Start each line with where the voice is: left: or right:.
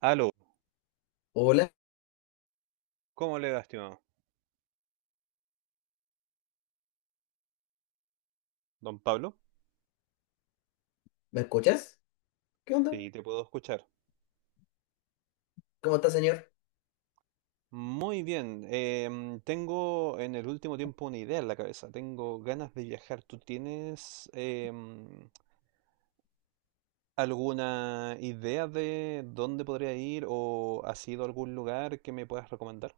right: Aló,
left: Hola,
right: ¿cómo le va, estimado? Don Pablo,
left: ¿me escuchas? ¿Qué onda?
right: sí, te puedo escuchar.
left: ¿Cómo está, señor?
right: Muy bien, tengo en el último tiempo una idea en la cabeza, tengo ganas de viajar. ¿Tú tienes alguna idea de dónde podría ir o has ido a algún lugar que me puedas recomendar?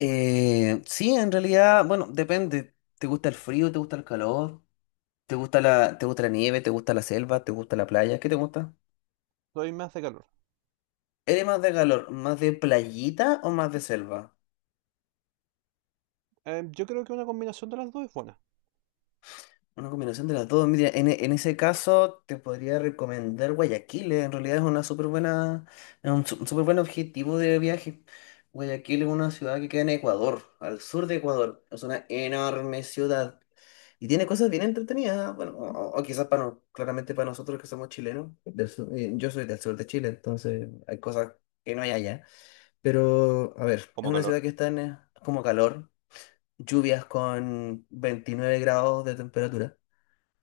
left: Sí, en realidad, bueno, depende. ¿Te gusta el frío? ¿Te gusta el calor? ¿Te gusta la nieve? ¿Te gusta la selva? ¿Te gusta la playa? ¿Qué te gusta?
right: Soy más de calor.
left: ¿Eres más de calor? ¿Más de playita o más de selva?
right: Yo creo que una combinación de las dos es buena.
left: Una combinación de las dos. Mira, en ese caso te podría recomendar Guayaquil. En realidad es una súper es un súper buen objetivo de viaje. Guayaquil es una ciudad que queda en Ecuador, al sur de Ecuador. Es una enorme ciudad. Y tiene cosas bien entretenidas, bueno, o quizás para claramente para nosotros que somos chilenos, yo soy del sur de Chile, entonces hay cosas que no hay allá. Pero, a ver, es
right: Como
left: una
right: calor,
left: ciudad que está en como calor, lluvias con 29 grados de temperatura.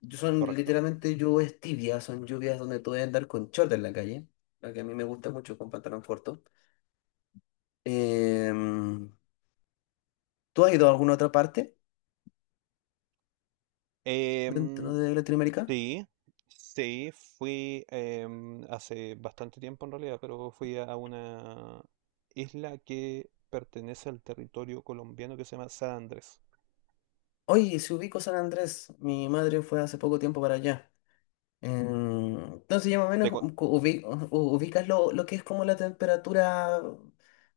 left: Son
right: correcto.
left: literalmente lluvias tibias, son lluvias donde tú debes andar con short en la calle, la que a mí me gusta mucho con pantalón corto. Em, ¿Tú has ido a alguna otra parte dentro
right: Em,
left: de Latinoamérica?
right: Sí, sí, fui hace bastante tiempo en realidad, pero fui a una isla que pertenece al territorio colombiano que se llama San Andrés.
left: Oye, si ubico San Andrés, mi madre fue hace poco tiempo para allá. Entonces, ya más o
right: Te
left: menos
right: co-
left: ubicas lo que es como la temperatura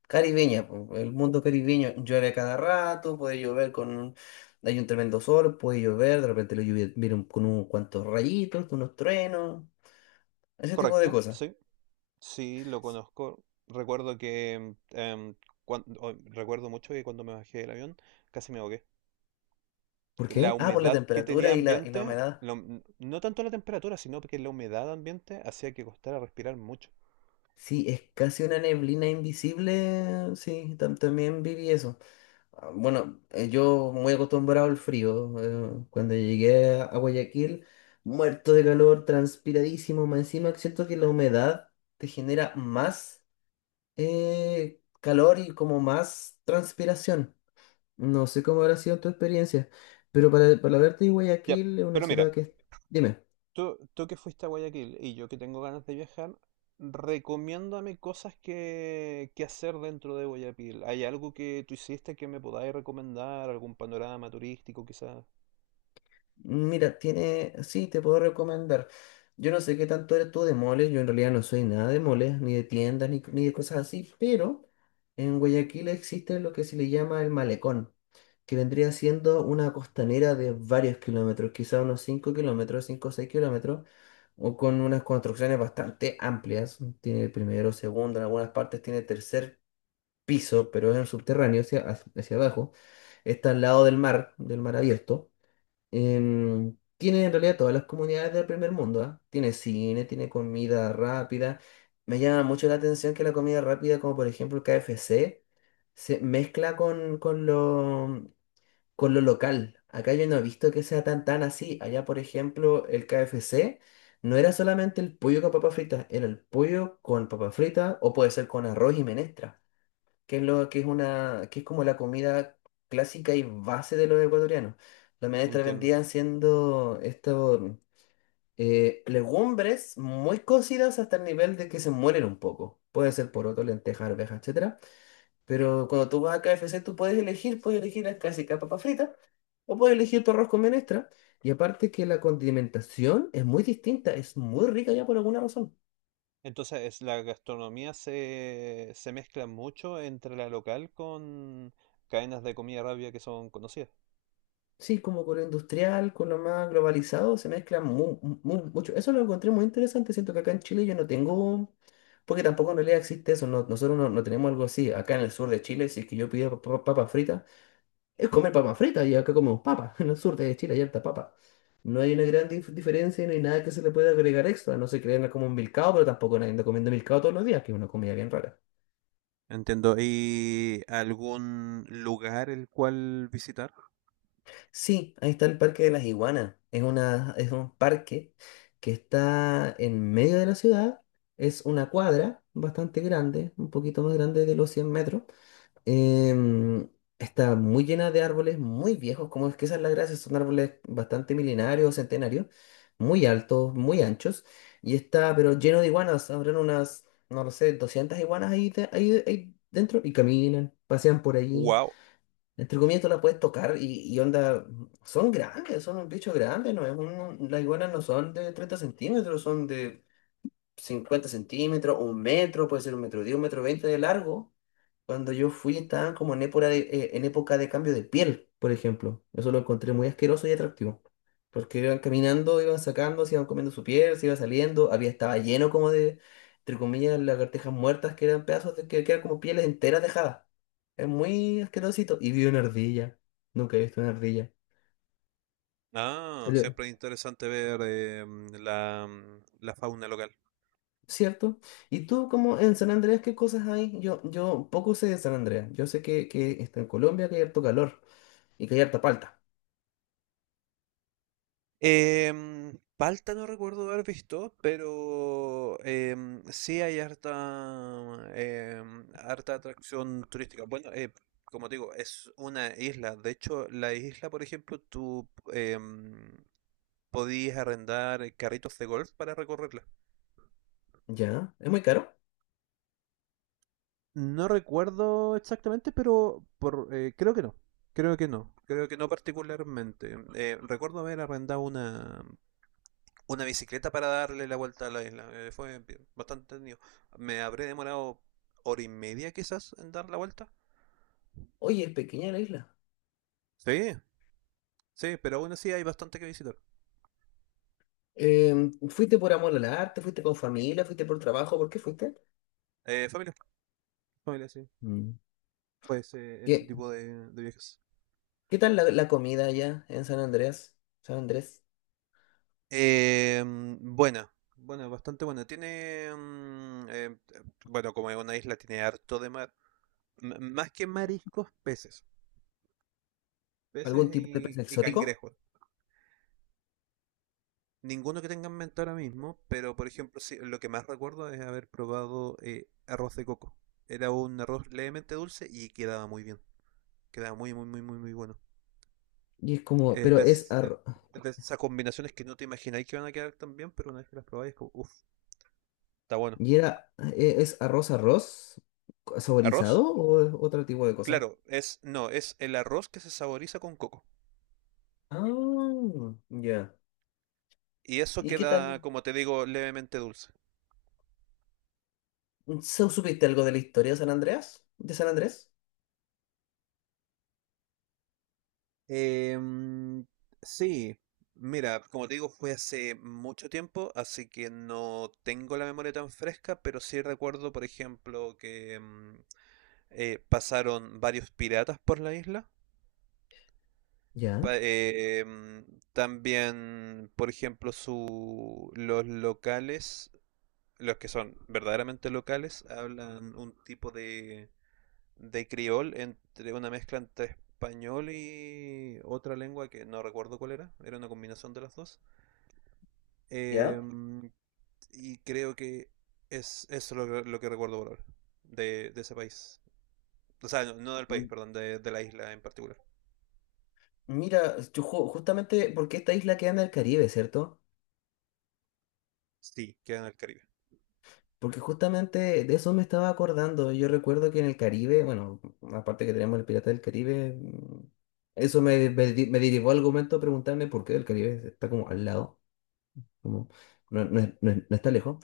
left: caribeña, po, el mundo caribeño. Llueve a cada rato, puede llover con... Hay un tremendo sol, puede llover, de repente lo lluvia viene con unos cuantos rayitos, con unos truenos, ese tipo de
right: Correcto,
left: cosas.
right: sí, sí, lo conozco. Recuerdo que, recuerdo mucho que cuando me bajé del avión casi me ahogué.
left: ¿Por
right: La
left: qué? Ah, por la
right: humedad que
left: temperatura
right: tenía
left: y y la
right: ambiente,
left: humedad.
right: no tanto la temperatura, sino que la humedad ambiente hacía que costara respirar mucho.
left: Sí, es casi una neblina invisible. Sí, también viví eso. Ah, bueno, yo muy acostumbrado al frío. Cuando llegué a Guayaquil, muerto de calor, transpiradísimo, más encima siento que la humedad te genera más calor y como más transpiración. No sé cómo habrá sido tu experiencia, pero para verte de
right: Ya,
left: Guayaquil es una
right: pero mira.
left: ciudad que... Dime.
right: Tú que fuiste a Guayaquil y yo que tengo ganas de viajar, recomiéndame cosas que hacer dentro de Guayaquil. ¿Hay algo que tú hiciste que me podáis recomendar? ¿Algún panorama turístico quizás?
left: Mira, sí, te puedo recomendar. Yo no sé qué tanto eres tú de moles, yo en realidad no soy nada de moles, ni de tiendas, ni de cosas así, pero en Guayaquil existe lo que se le llama el malecón, que vendría siendo una costanera de varios kilómetros, quizá unos 5 kilómetros, 5 o 6 kilómetros, o con unas construcciones bastante amplias. Tiene primero, segundo, en algunas partes tiene tercer piso, pero es en subterráneo, hacia abajo. Está al lado del mar abierto. Em, tiene en realidad todas las comunidades del primer mundo, ¿ah? Tiene cine, tiene comida rápida. Me llama mucho la atención que la comida rápida, como por ejemplo el K F C se mezcla con lo local. Acá yo no he visto que sea tan así. Allá, por ejemplo, el K F C no era solamente el pollo con papas fritas, era el pollo con papas fritas o puede ser con arroz y menestra que es lo que es que es como la comida clásica y base de los ecuatorianos. Los menestres
right: Entiendo.
left: vendían siendo estos legumbres muy cocidas hasta el nivel de que se mueren un poco. Puede ser poroto, lenteja, arveja, etcétera. Pero cuando tú vas a KFC, puedes elegir la clásica papa frita o puedes elegir tu arroz con menestra. Y aparte que la condimentación es muy distinta, es muy rica ya por alguna razón.
right: Entonces, la gastronomía se mezcla mucho entre la local con cadenas de comida rápida que son conocidas.
left: Sí, como con lo industrial, con lo más globalizado, se mezcla mucho. Eso lo encontré muy interesante. Siento que acá en Chile yo no tengo, porque tampoco en realidad existe eso. Nosotros no tenemos algo así. Acá en el sur de Chile, si es que yo pido papas fritas, es comer papas fritas y acá comemos papas. En el sur de Chile hay harta papa. No hay una gran diferencia y no hay nada que se le pueda agregar extra. No se crean como un milcao, pero tampoco nadie anda comiendo milcao todos los días, que es una comida bien rara.
right: Entiendo. ¿Y algún lugar el cual visitar?
left: Sí, ahí está el Parque de las Iguanas. Es un parque que está en medio de la ciudad. Es una cuadra bastante grande, un poquito más grande de los 100 metros. Em, Está muy llena de árboles muy viejos, como es que esa es la gracia. Son árboles bastante milenarios, centenarios, muy altos, muy anchos. Y está, pero lleno de iguanas. Habrán unas, no lo sé, 200 iguanas ahí, ahí dentro y caminan, pasean por ahí.
right: Wow.
left: Entre comillas, tú la puedes tocar y onda, son grandes, son un bicho grande, ¿no? Las iguanas no son de 30 centímetros, son de 50 centímetros, un metro, puede ser un metro 10, un metro 20 de largo. Cuando yo fui estaban como en época en época de cambio de piel, por ejemplo. Eso lo encontré muy asqueroso y atractivo. Porque iban caminando, iban sacando, se iban comiendo su piel, se iba saliendo, estaba lleno como entre comillas, lagartijas muertas que eran pedazos que eran como pieles enteras dejadas. Es muy asquerosito. Y vi una ardilla. Nunca he visto una ardilla.
right: Ah,
left: Salió-
right: siempre es interesante ver la, la fauna local.
left: ¿Cierto? ¿Y tú como en San Andrés qué cosas hay? Yo poco sé de San Andrés. Yo sé que está en Colombia, que hay harto calor y que hay harta palta.
right: Palta no recuerdo haber visto, pero sí hay harta, harta atracción turística. Bueno, como te digo, es una isla. De hecho, la isla, por ejemplo, tú em, podías arrendar carritos de golf para recorrerla.
left: ¿Ya? ¿Es muy caro?
right: No recuerdo exactamente, pero por, creo que no. Creo que no. Creo que no particularmente. Recuerdo haber arrendado una bicicleta para darle la vuelta a la isla. Fue bastante tenido. Me habré demorado hora y media quizás en dar la vuelta.
left: Oye, es pequeña la isla.
right: Sí, sí, pero aún así hay bastante que visitar.
left: Em, ¿fuiste por amor al arte? ¿Fuiste con familia? ¿Fuiste por trabajo? ¿Por qué fuiste?
right: Eh, familia, familia, sí.
left: Mm.
right: Fue ese
left: ¿Qué,
right: tipo de viajes.
left: ¿Qué tal la comida allá en San Andrés? San Andrés,
right: Eh, bastante buena. Tiene, bueno, como es una isla, tiene harto de mar. M- más que mariscos, peces. Peces
left: ¿algún tipo de pez
right: y
left: exótico?
right: cangrejos. Ninguno que tenga en mente ahora mismo, pero por ejemplo, sí, lo que más recuerdo es haber probado arroz de coco. Era un arroz levemente dulce y quedaba muy bien. Quedaba muy, muy, muy, muy, muy bueno.
left: Y es como,
right: Es
left: pero es
right: es de esas combinaciones que no te imagináis que van a quedar tan bien, pero una vez que las probáis, es como, uff, está bueno.
left: ¿es arroz arroz
right: ¿Arroz?
left: saborizado o es otro tipo de cosa?
right: Claro, es, no, es el arroz que se saboriza con coco.
left: Ah, ya.
right: Y eso
left: ¿Y qué
right: queda,
left: tal?
right: como te digo, levemente dulce.
left: ¿Supiste algo de la historia de San Andrés? ¿De San Andrés?
right: Em, sí, mira, como te digo, fue hace mucho tiempo, así que no tengo la memoria tan fresca, pero sí recuerdo, por ejemplo, que pasaron varios piratas por la isla.
left: Ya.
right: También, por ejemplo, los locales, los que son verdaderamente locales, hablan un tipo de criol, entre una mezcla entre español y otra lengua que no recuerdo cuál era, era una combinación de las dos. Eh,
left: Ya.
right: y creo que es eso lo que recuerdo por ahora, de ese país. O sea, no, no del país,
left: Mm,
right: perdón, de la isla en particular.
left: mira, yo justamente porque esta isla queda en el Caribe, ¿cierto?
right: Sí, queda en el Caribe.
left: Porque justamente de eso me estaba acordando. Yo recuerdo que en el Caribe, bueno, aparte que tenemos el Pirata del Caribe, mm, eso me derivó al argumento de preguntarme por qué el Caribe está como al lado, como no está lejos.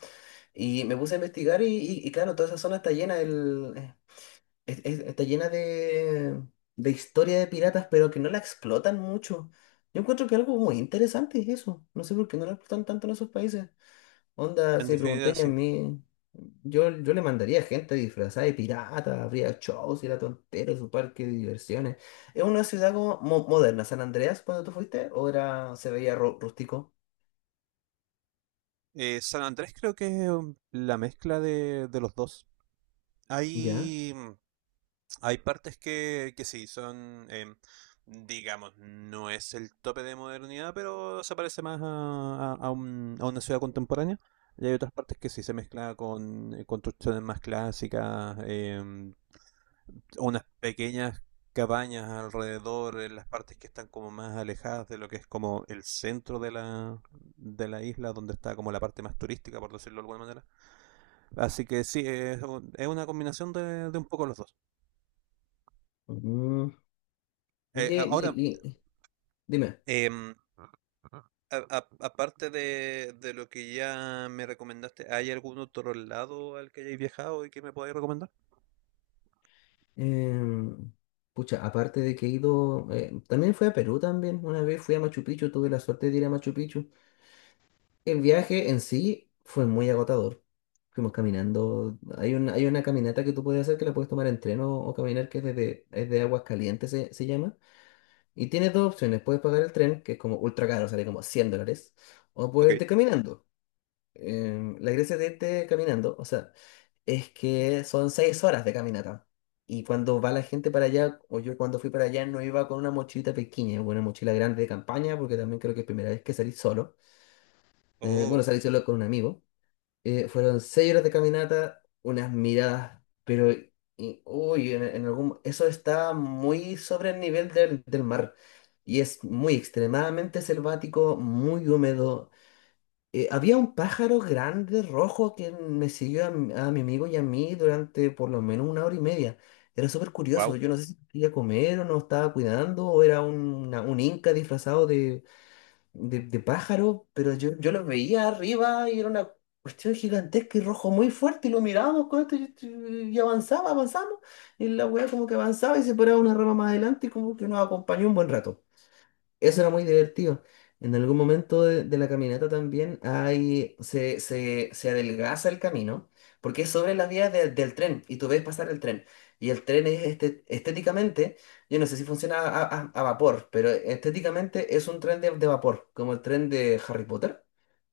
left: Y me puse a investigar y claro, toda esa zona está llena, está llena de historia de piratas, pero que no la explotan mucho. Yo encuentro que algo muy interesante es eso. No sé por qué no la explotan tanto en esos países. Onda,
right: En
left: si me
right: definitiva,
left: preguntáis a
right: sí.
left: mí, yo le mandaría gente disfrazada de pirata, habría shows y la tontera, su parque de diversiones. ¿Es una ciudad como moderna, San Andreas, cuando tú fuiste? ¿O era, se veía rústico?
right: San Andrés creo que es la mezcla de los dos.
left: ¿Ya?
right: Hay hay partes que sí, son, digamos, no es el tope de modernidad, pero se parece más a, a una ciudad contemporánea. Y hay otras partes que sí se mezcla con construcciones más clásicas, unas pequeñas cabañas alrededor, en las partes que están como más alejadas de lo que es como el centro de la isla, donde está como la parte más turística, por decirlo de alguna manera. Así que sí, es una combinación de un poco los dos.
left: Mm. Oye,
right: Ahora,
left: dime,
right: Em, aparte de lo que ya me recomendaste, ¿hay algún otro lado al que hayáis viajado y que me podáis recomendar?
left: em, pucha, aparte de que he ido, también fui a Perú también, una vez fui a Machu Picchu, tuve la suerte de ir a Machu Picchu. El viaje en sí fue muy agotador. Fuimos caminando. Hay una caminata que tú puedes hacer que la puedes tomar en tren o caminar, que es es de Aguas Calientes, se llama. Y tienes dos opciones. Puedes pagar el tren, que es como ultra caro, sale como 100 dólares, o
right: Ok.
left: puedes irte caminando. La gracia de irte caminando, o sea, es que son seis horas de caminata. Y cuando va la gente para allá, o yo cuando fui para allá, no iba con una mochilita pequeña, o una mochila grande de campaña, porque también creo que es primera vez que salí solo.
right: Oh,
left: Bueno, salí solo con un amigo. Fueron seis horas de caminata, unas miradas, pero en algún, eso está muy sobre el nivel del mar y es muy extremadamente selvático, muy húmedo. Había un pájaro grande rojo que me siguió a mi amigo y a mí durante por lo menos una hora y media. Era súper curioso,
right: wow.
left: yo no sé si quería comer o no estaba cuidando o era un inca disfrazado de pájaros, pero yo los veía arriba y era una cuestión gigantesca y rojo muy fuerte y lo mirábamos con esto y avanzaba, avanzamos y la weá como que avanzaba y se paraba una rama más adelante y como que nos acompañó un buen rato. Eso era muy divertido. En algún momento de la caminata también hay, se adelgaza el camino, porque es sobre las vías del tren, y tú ves pasar el tren. Y el tren es este, estéticamente, yo no sé si funciona a vapor, pero estéticamente es un tren de vapor, como el tren de Harry Potter,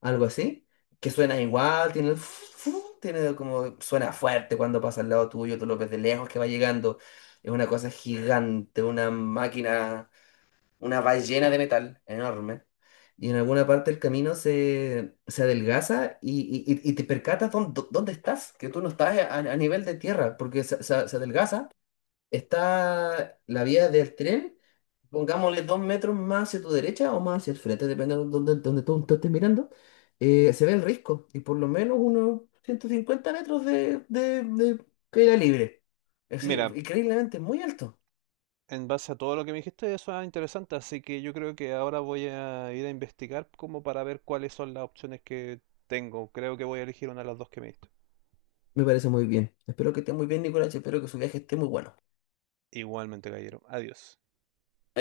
left: algo así, que suena igual, tiene, el tiene como, suena fuerte cuando pasa al lado tuyo, tú lo ves de lejos que va llegando. Es una cosa gigante, una máquina una ballena de metal enorme. Y en alguna parte del camino se adelgaza y te percatas dónde estás, que tú no estás a nivel de tierra, porque se adelgaza. Está la vía del tren, pongámosle dos metros más hacia tu derecha o más hacia el frente, depende de dónde, dónde tú estés mirando. Se ve el risco y por lo menos unos 150 metros de caída libre. Es decir,
right: Mira,
left: increíblemente muy alto.
right: en base a todo lo que me dijiste, eso es interesante, así que yo creo que ahora voy a ir a investigar como para ver cuáles son las opciones que tengo. Creo que voy a elegir una de las dos que me diste.
left: Me parece muy bien. Espero que esté muy bien, Nicolás. Espero que su viaje esté muy bueno.
right: Igualmente, caballero. Adiós.